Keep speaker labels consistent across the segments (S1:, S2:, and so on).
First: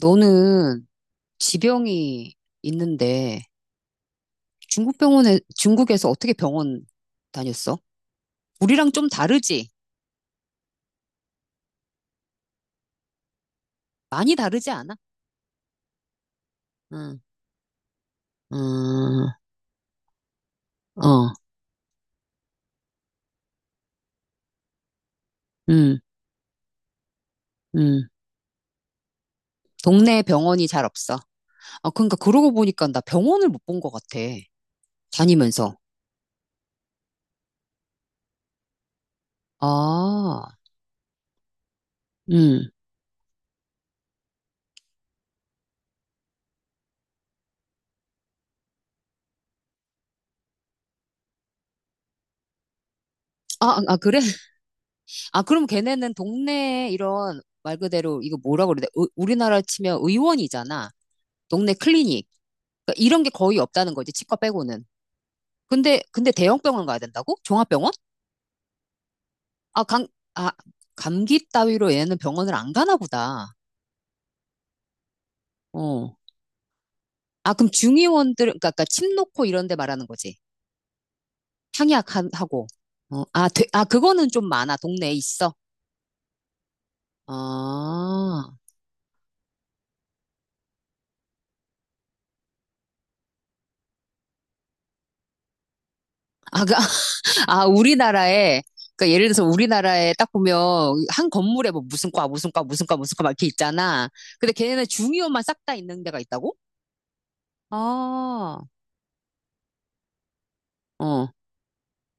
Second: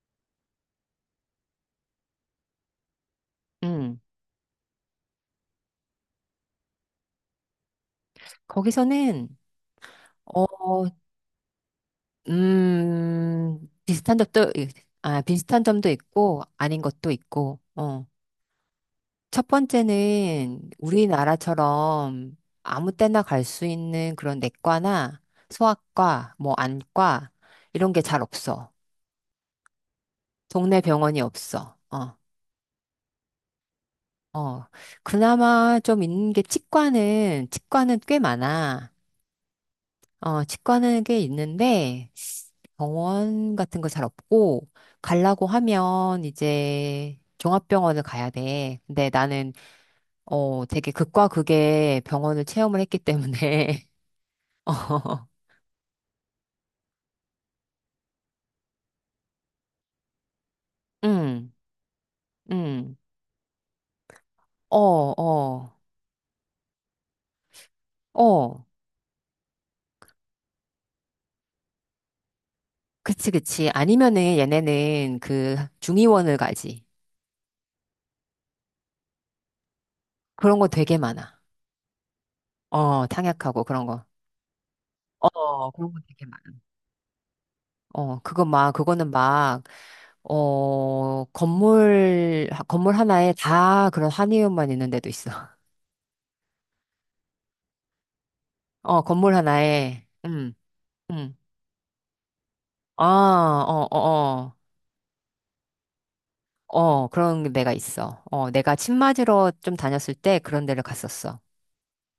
S1: 너는 지병이 있는데
S2: 음,
S1: 중국 병원에, 중국에서 어떻게 병원 다녔어? 우리랑 좀
S2: 거기서는,
S1: 다르지?
S2: 어, 음, 비슷한
S1: 많이
S2: 점도,
S1: 다르지 않아?
S2: 아, 비슷한 점도 있고, 아닌 것도
S1: 응,
S2: 있고, 어.
S1: 음,
S2: 첫 번째는
S1: 어,
S2: 우리나라처럼 아무 때나 갈 수 있는 그런 내과나
S1: 음,
S2: 소아과, 안과, 이런 게
S1: 음.
S2: 잘 없어.
S1: 동네 병원이
S2: 동네
S1: 잘 없어.
S2: 병원이 없어.
S1: 아, 그러니까 그러고 보니까 나 병원을 못 본 것 같아.
S2: 어.
S1: 다니면서.
S2: 그나마 좀 있는 게 치과는 꽤 많아. 어,
S1: 아,
S2: 치과는 꽤 있는데,
S1: 음.
S2: 병원 같은 거 잘 없고, 가려고 하면 이제 종합병원을 가야 돼. 근데 나는, 어, 되게 극과 극의 병원을 체험을 했기
S1: 아, 아,
S2: 때문에,
S1: 아, 그래?
S2: 어,
S1: 아, 그럼 걔네는 동네 이런 말 그대로 이거 뭐라 그래? 우리나라 치면 의원이잖아.
S2: 응,
S1: 동네 클리닉.
S2: 응,
S1: 그러니까 이런 게 거의 없다는 거지, 치과
S2: 어,
S1: 빼고는.
S2: 어,
S1: 근데 대형병원 가야 된다고? 종합병원?
S2: 어.
S1: 아, 감, 아, 감기 따위로 얘는 병원을 안 가나
S2: 그치,
S1: 보다.
S2: 그치. 아니면은 얘네는 그
S1: 어.
S2: 중의원을 가지.
S1: 아, 그럼 중의원들, 그러니까 침 놓고 이런 데 말하는 거지.
S2: 그런 거 되게 많아.
S1: 향약하고.
S2: 어,
S1: 어,
S2: 탕약하고
S1: 아,
S2: 그런 거.
S1: 그거는 좀 많아. 동네에 있어.
S2: 어, 그런 거 되게 많아. 어, 그거
S1: 아,
S2: 막, 그거는 막, 어, 건물 하나에 다 그런 한의원만 있는 데도 있어.
S1: 아, 그, 아, 우리나라에,
S2: 어,
S1: 그러니까 예를
S2: 건물
S1: 들어서
S2: 하나에,
S1: 우리나라에 딱 보면 한
S2: 음.
S1: 건물에 뭐 무슨 과, 무슨 과, 무슨 과,
S2: 아,
S1: 무슨 과 막 이렇게
S2: 어, 어,
S1: 있잖아. 근데
S2: 어.
S1: 걔네는 중의원만 싹 다 있는 데가 있다고?
S2: 어, 그런 데가 있어. 어,
S1: 아,
S2: 내가 침 맞으러 좀 다녔을 때 그런 데를
S1: 어.
S2: 갔었어.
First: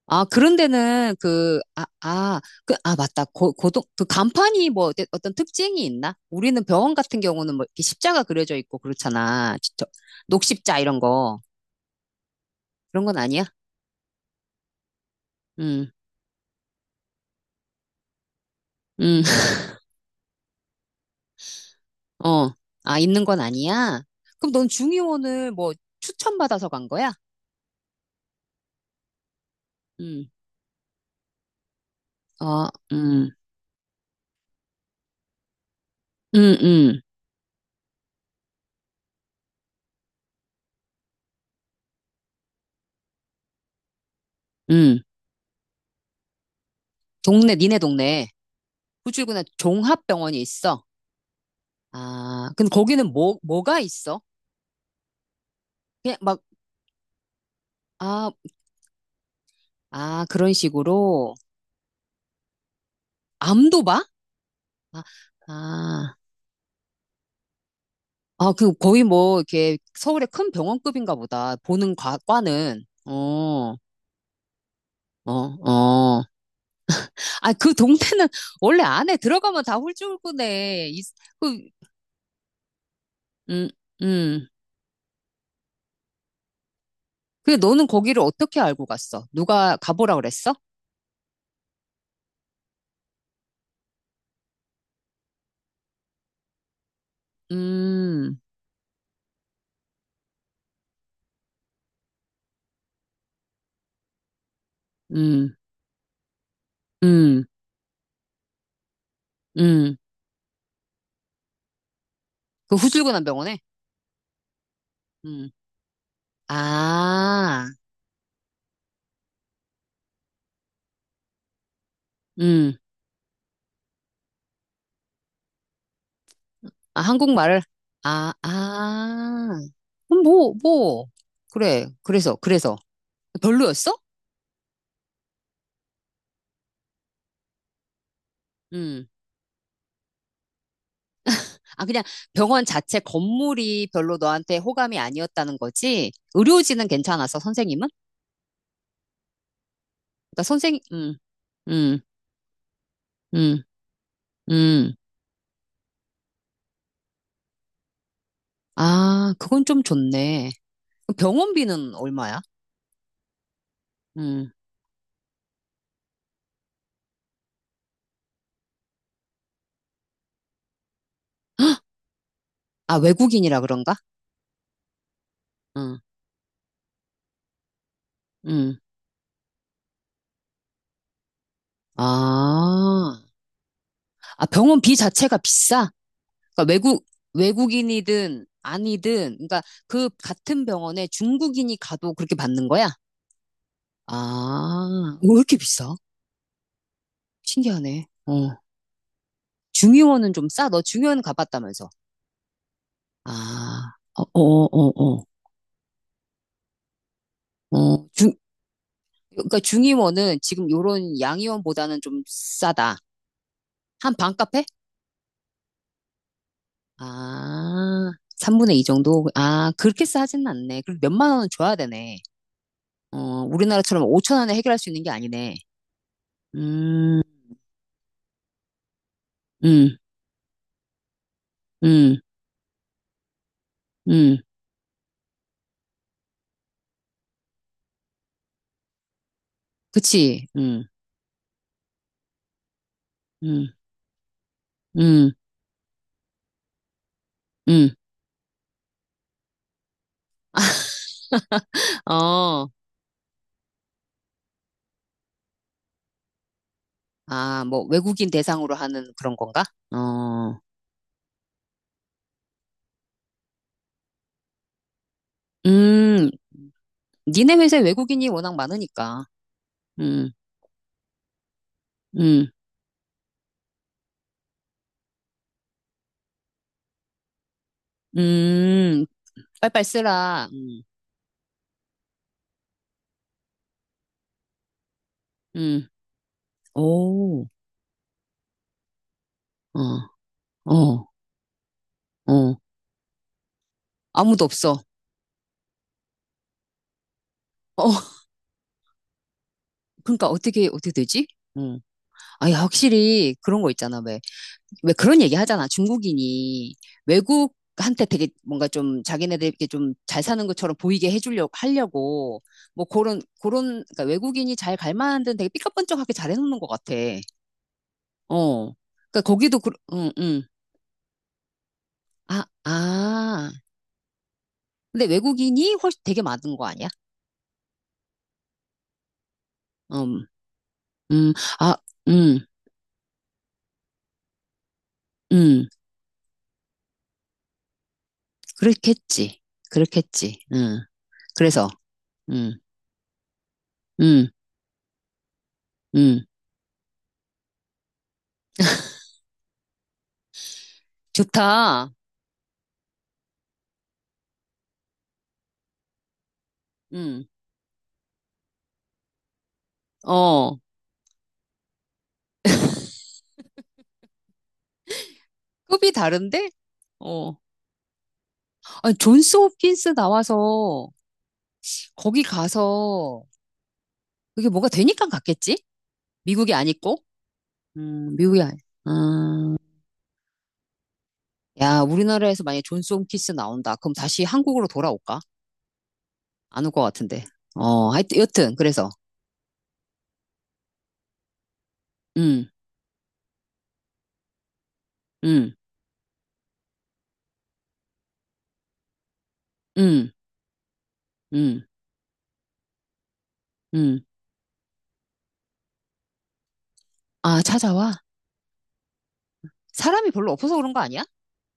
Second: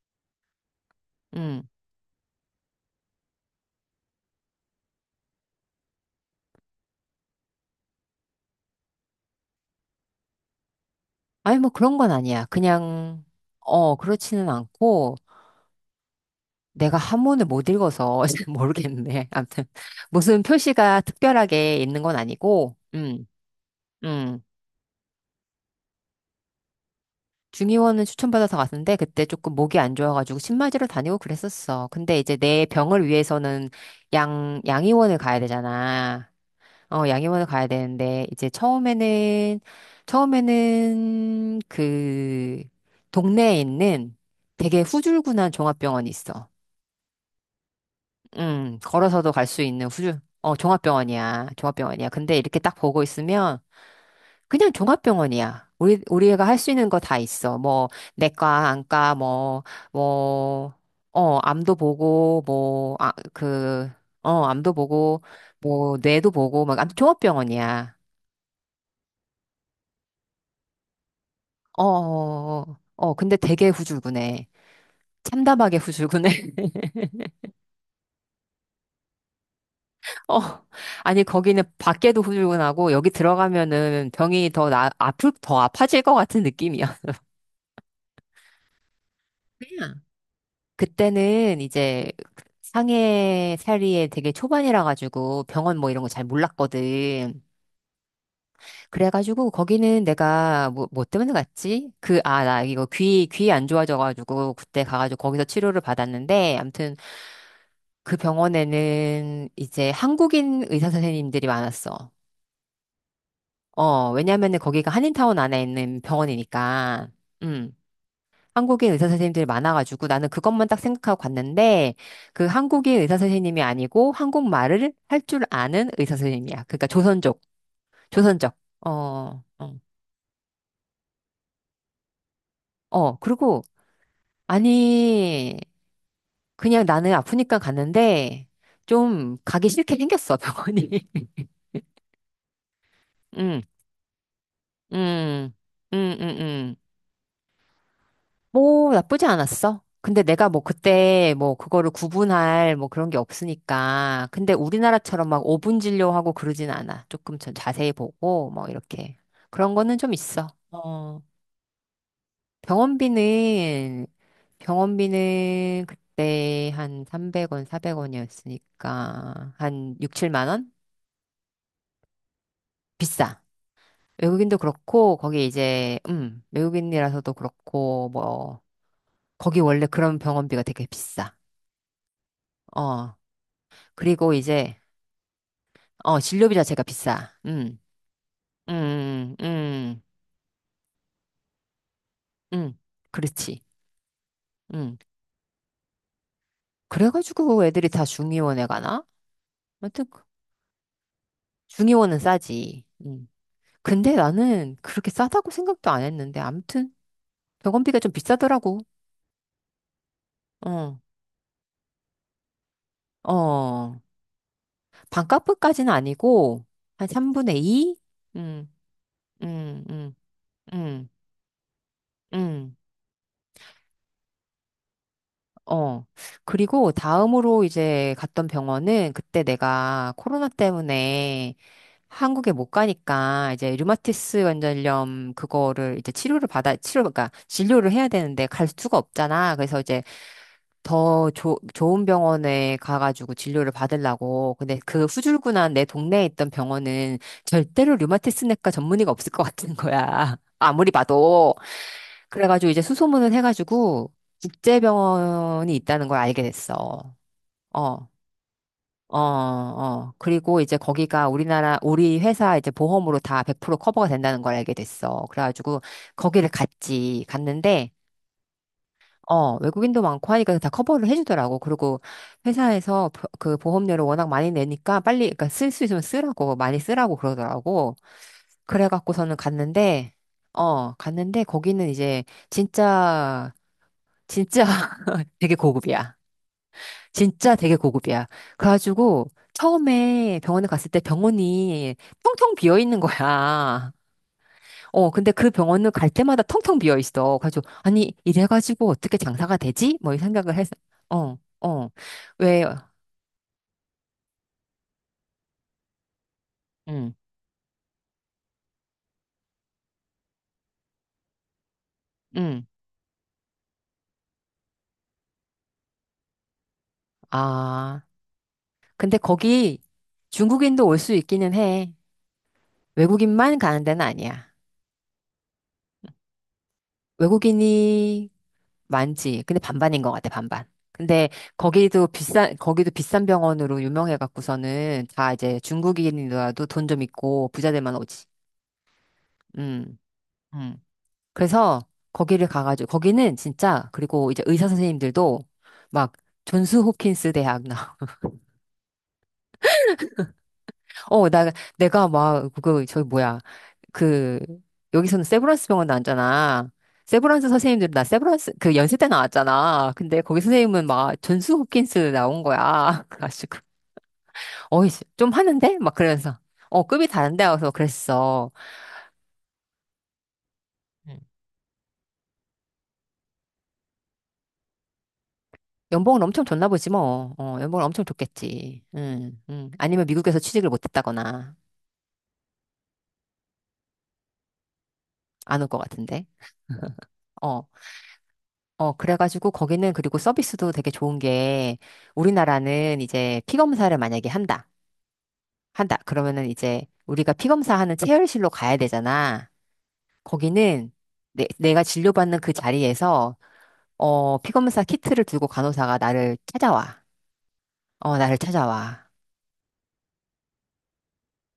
S1: 아, 그런 데는 그,
S2: 음.
S1: 아, 아, 그, 아, 맞다. 그 간판이 뭐 어떤 특징이 있나? 우리는 병원 같은 경우는 뭐 이렇게 십자가 그려져 있고 그렇잖아. 진짜 녹십자 이런 거.
S2: 아니, 뭐 그런 건 아니야.
S1: 그런 건
S2: 그냥,
S1: 아니야?
S2: 어, 그렇지는 않고,
S1: 음,
S2: 내가 한문을 못 읽어서
S1: 음,
S2: 모르겠네. 아무튼, 무슨 표시가 특별하게 있는 건
S1: 어.
S2: 아니고,
S1: 아, 있는 건 아니야?
S2: 음.
S1: 그럼 넌 중의원을 뭐 추천받아서 간 거야?
S2: 중의원은 추천받아서 갔는데 그때 조금 목이 안
S1: 음,
S2: 좋아가지고 신마지로 다니고 그랬었어. 근데 이제 내
S1: 어,
S2: 병을 위해서는 양의원을 가야 되잖아.
S1: 음, 음,
S2: 어, 양의원을 가야 되는데 이제 처음에는 그 동네에 있는 되게
S1: 음.
S2: 후줄근한 종합병원이 있어.
S1: 동네, 니네 동네.
S2: 걸어서도
S1: 후출구나
S2: 갈 수 있는
S1: 종합병원이 있어.
S2: 종합병원이야. 종합병원이야. 근데
S1: 아,
S2: 이렇게
S1: 근데
S2: 딱 보고
S1: 거기는 뭐,
S2: 있으면
S1: 뭐가 있어?
S2: 그냥 종합병원이야.
S1: 그냥 막,
S2: 우리가 할 수 있는 거 다 있어. 뭐,
S1: 아,
S2: 내과, 안과,
S1: 아, 그런
S2: 뭐,
S1: 식으로.
S2: 어, 암도 보고,
S1: 암도 봐?
S2: 어, 암도
S1: 아,
S2: 보고, 뭐,
S1: 아,
S2: 뇌도 보고, 막, 아무튼 종합병원이야.
S1: 아, 그 거의 뭐, 이렇게 서울의 큰 병원급인가 보다. 보는 과, 과는.
S2: 근데 되게
S1: 어,
S2: 후줄근해.
S1: 어,
S2: 참담하게
S1: 어.
S2: 후줄근해.
S1: 아, 그 동네는 원래 안에 들어가면 다
S2: 어,
S1: 홀쭉이네. 이-
S2: 아니,
S1: 그,
S2: 거기는 밖에도 후줄근하고, 여기
S1: 음,
S2: 들어가면은
S1: 음.
S2: 병이 더 나, 아플, 더 아파질 것 같은 느낌이야.
S1: 근데 너는 거기를 어떻게 알고 갔어? 누가
S2: 그냥
S1: 가보라 그랬어?
S2: 그때는 이제 상해 살이에 되게 초반이라 가지고 병원 뭐 이런 거 잘 몰랐거든.
S1: 음,
S2: 그래가지고 거기는 내가 뭐 때문에 갔지? 나 이거 귀 안 좋아져가지고 그때 가가지고 거기서
S1: 음,
S2: 치료를 받았는데 아무튼
S1: 음,
S2: 그 병원에는 이제
S1: 음.
S2: 한국인 의사 선생님들이 많았어.
S1: 그 후줄근한 병원에?
S2: 어, 왜냐면은 거기가 한인타운
S1: 음.
S2: 안에 있는 병원이니까.
S1: 아,
S2: 음. 한국인 의사 선생님들이 많아가지고 나는 그것만 딱 생각하고 갔는데 그
S1: 음.
S2: 한국인 의사 선생님이 아니고 한국말을 할 줄 아는 의사 선생님이야. 그러니까
S1: 아,
S2: 조선족,
S1: 한국말을, 아,
S2: 조선족. 어,
S1: 아,
S2: 어,
S1: 그럼 뭐, 뭐, 그래, 그래서,
S2: 그리고
S1: 별로였어?
S2: 아니 그냥 나는 아프니까 갔는데
S1: 음,
S2: 좀 가기 싫게 생겼어 병원이.
S1: 아, 그냥 병원 자체
S2: 응,
S1: 건물이 별로 너한테 호감이
S2: 응,
S1: 아니었다는 거지?
S2: 응.
S1: 의료진은 괜찮았어, 선생님은?
S2: 뭐 나쁘지 않았어. 근데
S1: 그러니까
S2: 내가 뭐
S1: 선생,
S2: 그때 뭐 그거를
S1: 음,
S2: 구분할 뭐 그런 게
S1: 음,
S2: 없으니까. 근데
S1: 음,
S2: 우리나라처럼 막 5분 진료하고 그러진 않아. 조금 전 자세히 보고 뭐 이렇게.
S1: 아, 그건
S2: 그런
S1: 좀
S2: 거는 좀 있어.
S1: 좋네. 그럼
S2: 어.
S1: 병원비는 얼마야?
S2: 병원비는
S1: 음,
S2: 병원비는 그때 한 300원, 400원이었으니까 한 6, 7만 원?
S1: 아,
S2: 비싸.
S1: 외국인이라 그런가?
S2: 외국인도 그렇고 거기
S1: 음,
S2: 이제 외국인이라서도 그렇고 뭐
S1: 음,
S2: 거기 원래 그런 병원비가 되게 비싸. 어.
S1: 아,
S2: 그리고
S1: 아,
S2: 이제,
S1: 병원비 자체가 비싸?
S2: 어, 진료비
S1: 그러니까
S2: 자체가 비싸.
S1: 외국인이든 아니든,
S2: 음,
S1: 그러니까
S2: 음,
S1: 그 같은 병원에 중국인이 가도 그렇게
S2: 음,
S1: 받는
S2: 음.
S1: 거야?
S2: 그렇지. 음.
S1: 아, 왜 이렇게 비싸?
S2: 그래가지고 애들이 다
S1: 신기하네. 어.
S2: 중의원에 가나? 아무튼, 그-
S1: 중의원은 좀 싸? 너 중의원 가봤다면서.
S2: 중의원은 싸지. 음.
S1: 아,
S2: 근데
S1: 어, 어,
S2: 나는
S1: 어,
S2: 그렇게
S1: 어.
S2: 싸다고 생각도 안 했는데, 아무튼, 병원비가
S1: 어,
S2: 좀 비싸더라고.
S1: 그러니까 중의원은 지금
S2: 어,
S1: 요런 양의원보다는 좀 싸다.
S2: 어.
S1: 한 반값에?
S2: 반값까지는 아니고, 한 3분의 2?
S1: 아,
S2: 음,
S1: 3분의 2 정도? 아,
S2: 음,
S1: 그렇게
S2: 음,
S1: 싸진 않네. 그럼
S2: 음,
S1: 몇만 원은 줘야 되네.
S2: 음.
S1: 어, 우리나라처럼 5천 원에 해결할 수 있는 게 아니네.
S2: 어. 그리고
S1: 음,
S2: 다음으로 이제 갔던 병원은 그때
S1: 음.
S2: 내가 코로나 때문에
S1: 음,
S2: 한국에 못 가니까 이제
S1: 음,
S2: 류마티스 관절염 그거를 이제 그러니까 진료를 해야 되는데 갈 수가 없잖아. 그래서 이제
S1: 그치,
S2: 좋은 병원에 가가지고 진료를
S1: 음,
S2: 받으려고. 근데 그
S1: 음,
S2: 후줄근한 내 동네에 있던 병원은
S1: 음,
S2: 절대로 류마티스 내과 전문의가 없을 것 같은 거야. 아무리 봐도.
S1: 어,
S2: 그래가지고 이제 수소문을 해가지고 국제병원이 있다는 걸 알게 됐어.
S1: 아, 뭐,
S2: 어,
S1: 외국인 대상으로 하는 그런 건가? 어,
S2: 그리고 이제 거기가 우리나라, 우리 회사 이제 보험으로 다 100% 커버가 된다는 걸 알게 됐어. 그래가지고
S1: 음,
S2: 거기를 갔지.
S1: 니네 회사에
S2: 갔는데,
S1: 외국인이 워낙 많으니까,
S2: 어, 외국인도
S1: 음,
S2: 많고 하니까 다 커버를 해주더라고. 그리고
S1: 음,
S2: 회사에서 그 보험료를 워낙 많이 내니까 빨리, 그러니까 쓸 수 있으면 쓰라고, 많이 쓰라고 그러더라고.
S1: 음,
S2: 그래갖고서는
S1: 빨빨
S2: 갔는데,
S1: 쓰라,
S2: 어, 갔는데 거기는 이제 진짜 진짜 되게
S1: 음,
S2: 고급이야.
S1: 오,
S2: 진짜 되게 고급이야. 그래가지고
S1: 어,
S2: 처음에 병원에 갔을 때
S1: 어,
S2: 병원이
S1: 어,
S2: 텅텅 비어 있는 거야.
S1: 아무도 없어.
S2: 어, 근데 그 병원은 갈 때마다 텅텅 비어 있어. 그래가지고
S1: 어,
S2: 아니 이래가지고 어떻게 장사가 되지? 뭐 이
S1: 그러니까
S2: 생각을
S1: 어떻게,
S2: 해서
S1: 어떻게 되지?
S2: 어,
S1: 음,
S2: 어,
S1: 아,
S2: 왜?
S1: 확실히 그런 거 있잖아, 왜. 왜 그런 얘기 하잖아. 중국인이
S2: 응,
S1: 외국한테 되게 뭔가 좀 자기네들 이렇게 좀 잘 사는 것처럼 보이게 해주려고 하려고
S2: 응.
S1: 뭐 그런 그러니까 외국인이 잘 갈 만한 데는 되게 삐까뻔쩍하게 잘 해놓는 것 같아.
S2: 아,
S1: 어.
S2: 근데
S1: 그러니까 거기도 그,
S2: 거기
S1: 응, 응.
S2: 중국인도 올 수 있기는 해.
S1: 아, 아.
S2: 외국인만 가는 데는 아니야.
S1: 근데 외국인이 훨씬 되게 많은 거 아니야?
S2: 외국인이 많지. 근데 반반인 것
S1: 음,
S2: 같아, 반반. 근데
S1: 음, 아, 음,
S2: 거기도 비싼 병원으로 유명해 갖고서는 다 이제
S1: 음.
S2: 중국인이라도 돈 좀 있고 부자들만 오지.
S1: 그렇겠지.
S2: 음,
S1: 그렇겠지.
S2: 음.
S1: 그래서,
S2: 그래서 거기를
S1: 음,
S2: 가가지고, 거기는 진짜,
S1: 음,
S2: 그리고 이제 의사 선생님들도 막
S1: 음.
S2: 존스 호킨스 대학 어, 나,
S1: 좋다.
S2: 내가 막, 그, 저기 뭐야. 그, 여기서는 세브란스 병원 나왔잖아.
S1: 음,
S2: 세브란스 선생님들, 나 세브란스, 그 연세 때 나왔잖아. 근데 거기
S1: 어.
S2: 선생님은 막 존스 홉킨스 나온 거야. 그래가지고, 어이, 좀 하는데?
S1: 급이
S2: 막 그러면서,
S1: 다른데?
S2: 어, 급이
S1: 어.
S2: 다른데? 와서 그랬어.
S1: 아니, 존스 홉킨스 나와서
S2: 음.
S1: 거기 가서 그게 뭐가 되니까 갔겠지?
S2: 연봉은 엄청
S1: 미국이
S2: 줬나 보지
S1: 아니고?
S2: 뭐. 어, 연봉은 엄청
S1: 미국이 아니.
S2: 줬겠지. 응,
S1: 음,
S2: 응. 아니면 미국에서 취직을 못 했다거나,
S1: 야, 우리나라에서 만약에 존스 홉킨스 나온다. 그럼 다시 한국으로 돌아올까?
S2: 안 올 것 같은데.
S1: 안 올 것 같은데.
S2: 어.
S1: 어, 하여튼, 여튼, 그래서.
S2: 어, 그래가지고 거기는 그리고 서비스도 되게 좋은 게
S1: 음,
S2: 우리나라는 이제 피 검사를 만약에 한다.
S1: 음,
S2: 한다. 그러면은 이제 우리가 피 검사하는 체열실로 가야 되잖아.
S1: 음,
S2: 거기는
S1: 음,
S2: 가 진료받는 그 자리에서
S1: 음.
S2: 어, 피 검사 키트를 들고 간호사가 나를 찾아와.
S1: 아, 찾아와?
S2: 어, 나를 찾아와.
S1: 사람이 별로 없어서 그런 거 아니야?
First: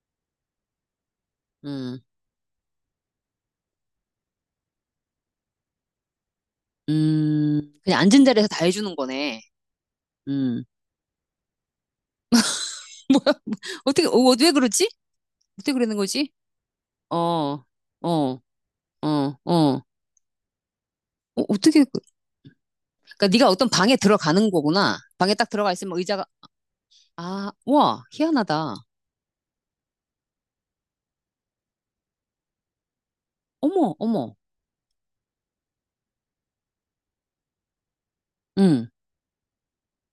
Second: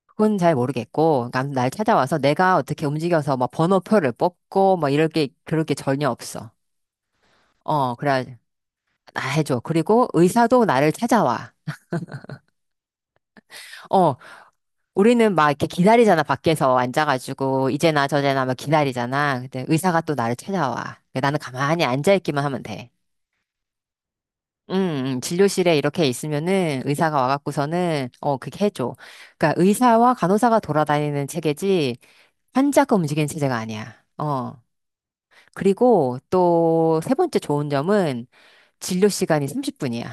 S2: 그건 잘 모르겠고, 날
S1: 음,
S2: 찾아와서 내가 어떻게 움직여서 막 번호표를 뽑고 뭐 이럴 게 그럴 게 전혀 없어. 어,
S1: 그냥 앉은
S2: 그래.
S1: 자리에서 다 해주는
S2: 나
S1: 거네.
S2: 해줘. 그리고
S1: 음.
S2: 의사도 나를 찾아와.
S1: 뭐야? 어떻게,
S2: 어,
S1: 어, 왜 그러지?
S2: 우리는 막 이렇게
S1: 어떻게 그러는
S2: 기다리잖아,
S1: 거지?
S2: 밖에서
S1: 어, 어,
S2: 앉아가지고, 이제나
S1: 어,
S2: 저제나 막 기다리잖아. 근데
S1: 어.
S2: 의사가 또 나를 찾아와. 근데 나는
S1: 어, 어떻게,
S2: 가만히
S1: 그-
S2: 앉아있기만 하면 돼.
S1: 그러니까 네가 어떤 방에 들어가는
S2: 음,
S1: 거구나. 방에 딱 들어가
S2: 진료실에
S1: 있으면
S2: 이렇게
S1: 의자가,
S2: 있으면은 의사가
S1: 아, 와,
S2: 와갖고서는, 어, 그렇게
S1: 희한하다.
S2: 해줘. 그러니까 의사와 간호사가 돌아다니는 체계지, 환자가 움직이는 체제가
S1: 어머,
S2: 아니야.
S1: 어머.
S2: 어. 그리고 또 세 번째 좋은 점은
S1: 응.
S2: 진료 시간이 30분이야.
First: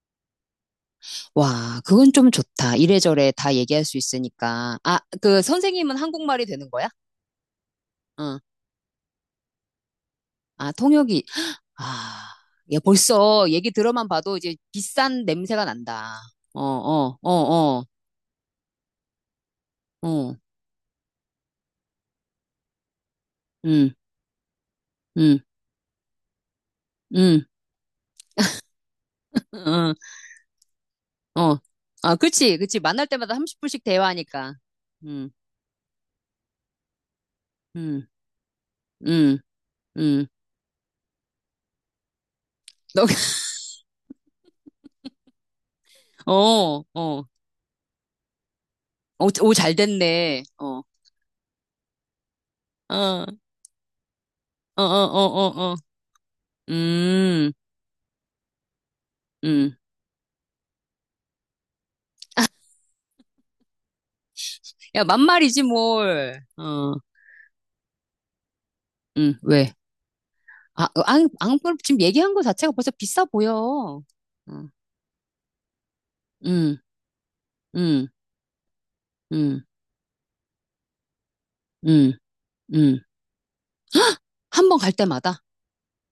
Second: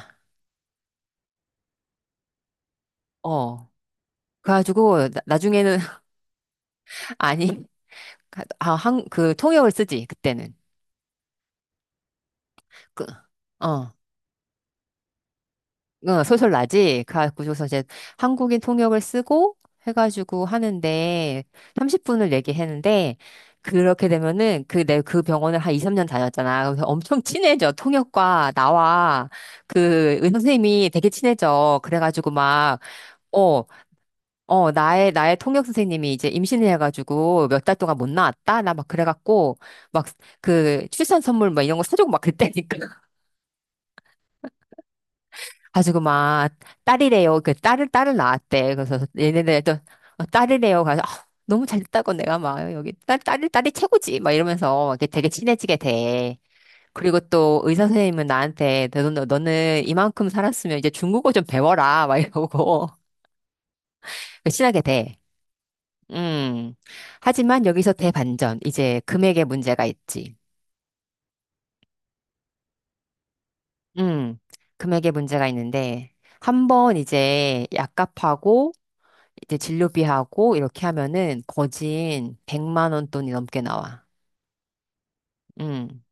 S1: 와, 그건 좀 좋다. 이래저래 다
S2: 어.
S1: 얘기할 수 있으니까. 아,
S2: 그래가지고,
S1: 그
S2: 나중에는,
S1: 선생님은 한국말이 되는 거야?
S2: 아니,
S1: 응.
S2: 그 통역을 쓰지, 그때는.
S1: 아, 통역이. 아, 야,
S2: 그,
S1: 벌써 얘기
S2: 어.
S1: 들어만 봐도 이제 비싼 냄새가 난다.
S2: 어,
S1: 어,
S2: 소설나지?
S1: 어, 어,
S2: 그래가지고서
S1: 어,
S2: 이제 한국인 통역을 쓰고
S1: 어.
S2: 해가지고 하는데 30분을 얘기했는데
S1: 응,
S2: 그렇게 되면은 그 내 그
S1: 응,
S2: 병원을 한 2, 3년 다녔잖아. 그래서 엄청
S1: 응,
S2: 친해져. 통역과 나와
S1: 응.
S2: 그 의사 선생님이 되게
S1: 어.
S2: 친해져.
S1: 아,
S2: 그래가지고
S1: 그치, 그치.
S2: 막
S1: 만날 때마다
S2: 어,
S1: 30분씩 대화하니까.
S2: 나의
S1: 음,
S2: 나의 통역 선생님이 이제 임신을 해가지고 몇 달 동안
S1: 음,
S2: 못 나왔다. 나 막
S1: 음,
S2: 그래갖고 막
S1: 음.
S2: 그 출산 선물 막 이런 거 사주고 막 그랬다니까.
S1: 너,
S2: 가지고 막
S1: 어, 어.
S2: 딸이래요. 딸을 낳았대. 그래서
S1: 오, 오,
S2: 얘네들 또
S1: 잘
S2: 어,
S1: 됐네. 어,
S2: 딸이래요. 가서 아, 너무 잘 됐다고 내가 막 여기 딸
S1: 어, 어,
S2: 딸이 딸이 최고지. 막
S1: 어, 어,
S2: 이러면서 이렇게 되게
S1: 어. 어.
S2: 친해지게 돼. 그리고
S1: 음,
S2: 또 의사 선생님은 나한테
S1: 음.
S2: 너는 이만큼 살았으면 이제 중국어 좀 배워라 막 이러고 친하게
S1: 야,
S2: 돼.
S1: 만말이지, 뭘.
S2: 음.
S1: 어,
S2: 하지만 여기서 대반전. 이제 금액의
S1: 왜?
S2: 문제가 있지.
S1: 아, 어, 앙, 앙, 지금 얘기한 거 자체가 벌써 비싸 보여. 어,
S2: 음.
S1: 음,
S2: 금액의 문제가 있는데 한
S1: 음,
S2: 번 이제 약값하고 이제
S1: 음,
S2: 진료비하고 이렇게 하면은
S1: 음,
S2: 거진 100만
S1: 음.
S2: 원 돈이 넘게 나와.
S1: 한 번 갈 때마다?
S2: 음.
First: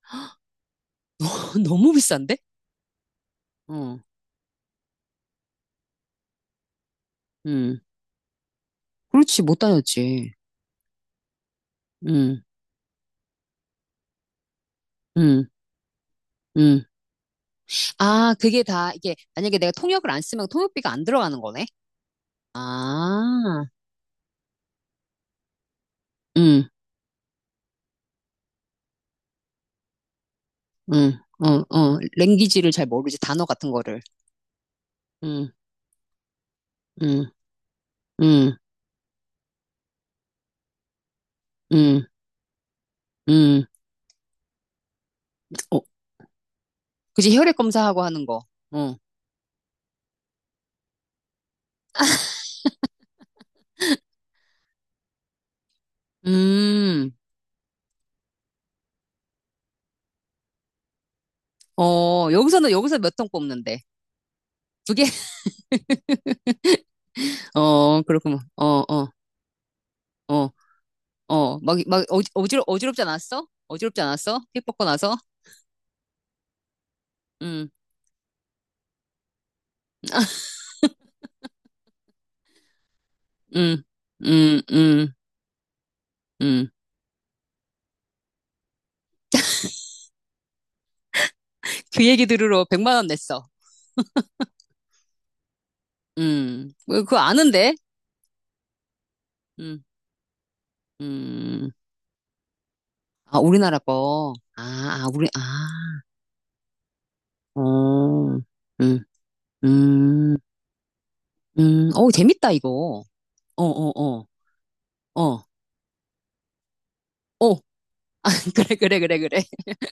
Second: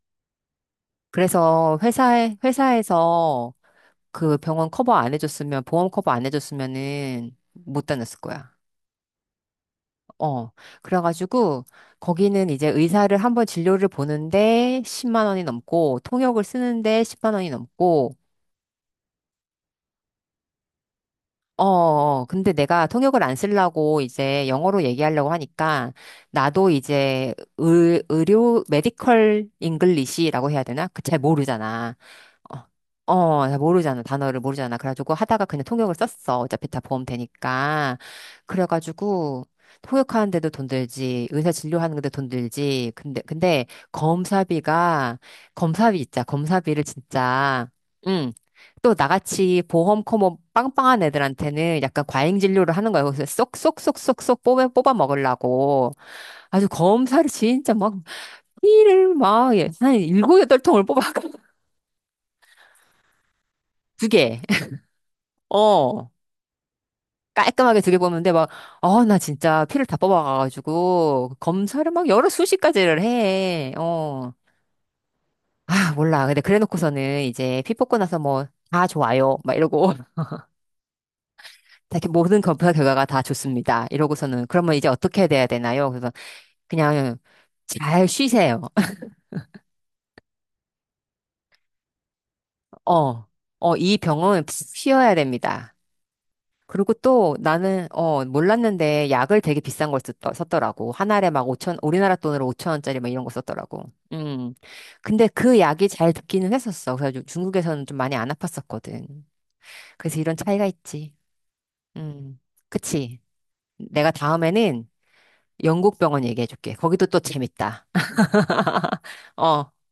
S2: 그래서
S1: 너무 비싼데?
S2: 회사에서
S1: 어,
S2: 그 병원 커버 안 해줬으면, 보험 커버 안 해줬으면은
S1: 음.
S2: 못 다녔을 거야.
S1: 그렇지, 못 다녔지.
S2: 어. 그래가지고
S1: 음,
S2: 거기는 이제 의사를 한번 진료를 보는데 10만 원이
S1: 음,
S2: 넘고, 통역을
S1: 음.
S2: 쓰는데 10만 원이 넘고,
S1: 아, 그게 다, 이게, 만약에 내가 통역을 안 쓰면 통역비가 안 들어가는 거네?
S2: 근데 내가 통역을 안
S1: 아,
S2: 쓰려고 이제 영어로 얘기하려고 하니까
S1: 응,
S2: 나도 이제 의료, 메디컬 잉글리시라고 해야 되나? 그
S1: 응,
S2: 잘
S1: 어,
S2: 모르잖아.
S1: 어, 랭귀지를 잘
S2: 어,
S1: 모르지, 단어
S2: 잘
S1: 같은 거를.
S2: 모르잖아. 단어를 모르잖아. 그래가지고 하다가
S1: 응,
S2: 그냥 통역을 썼어. 어차피 다 보험
S1: 응,
S2: 되니까.
S1: 응,
S2: 그래가지고 통역하는데도 돈 들지, 의사
S1: 응,
S2: 진료하는데도 돈 들지.
S1: 응.
S2: 근데 검사비가,
S1: 어,
S2: 검사비 있자. 검사비를
S1: 그지, 혈액
S2: 진짜.
S1: 검사하고 하는
S2: 응.
S1: 거.
S2: 또
S1: 어,
S2: 나같이 보험 커머 빵빵한 애들한테는 약간 과잉 진료를 하는 거예요. 그래서 쏙쏙쏙쏙쏙 뽑아 먹으려고 아주
S1: 음,
S2: 검사를 진짜 막 피를 막, 예, 한 일곱, 여덟 통을 뽑아.
S1: 어, 여기서 몇 통 뽑는데?
S2: 두 개.
S1: 두 개?
S2: 어. 깔끔하게 두 개
S1: 어,
S2: 뽑는데
S1: 그렇구만.
S2: 막,
S1: 어,
S2: 어,
S1: 어,
S2: 나 진짜 피를 다
S1: 어,
S2: 뽑아가가지고
S1: 어, 막,
S2: 검사를
S1: 막,
S2: 막
S1: 어,
S2: 여러 수십
S1: 어지럽지
S2: 가지를
S1: 않았어?
S2: 해.
S1: 어지럽지
S2: 어.
S1: 않았어? 피 뽑고 나서?
S2: 아, 몰라. 근데 그래 놓고서는 이제
S1: 응,
S2: 피 뽑고 나서 뭐, 다 좋아요. 막 이러고. 다 이렇게 모든 검사 결과가 다
S1: 응,
S2: 좋습니다. 이러고서는
S1: 응,
S2: 그러면 이제
S1: 응,
S2: 어떻게 돼야 되나요? 그래서
S1: 응.
S2: 그냥 잘 쉬세요.
S1: 그 얘기 들으러 백만 원
S2: 어,
S1: 냈어.
S2: 이 병은 푹 쉬어야 됩니다.
S1: 음,
S2: 그리고
S1: 왜 그거
S2: 또
S1: 아는데?
S2: 나는, 어, 몰랐는데 약을 되게
S1: 음,
S2: 비싼 걸 썼더라고. 한 알에 막 오
S1: 음.
S2: 천 우리나라 돈으로 5천 원짜리 막 이런 거
S1: 아, 우리나라
S2: 썼더라고.
S1: 거.
S2: 음.
S1: 아, 아, 우리,
S2: 근데 그 약이
S1: 아,
S2: 잘 듣기는 했었어. 그래서 좀 중국에서는 좀 많이 안
S1: 어, 음,
S2: 아팠었거든. 그래서 이런
S1: 음,
S2: 차이가 있지.
S1: 어,
S2: 음.
S1: 재밌다, 이거.
S2: 그치.
S1: 어, 어,
S2: 내가
S1: 어,
S2: 다음에는
S1: 어,
S2: 영국 병원 얘기해 줄게. 거기도 또
S1: 어.
S2: 재밌다.
S1: 그래, 그래, 그래, 그래.
S2: 어.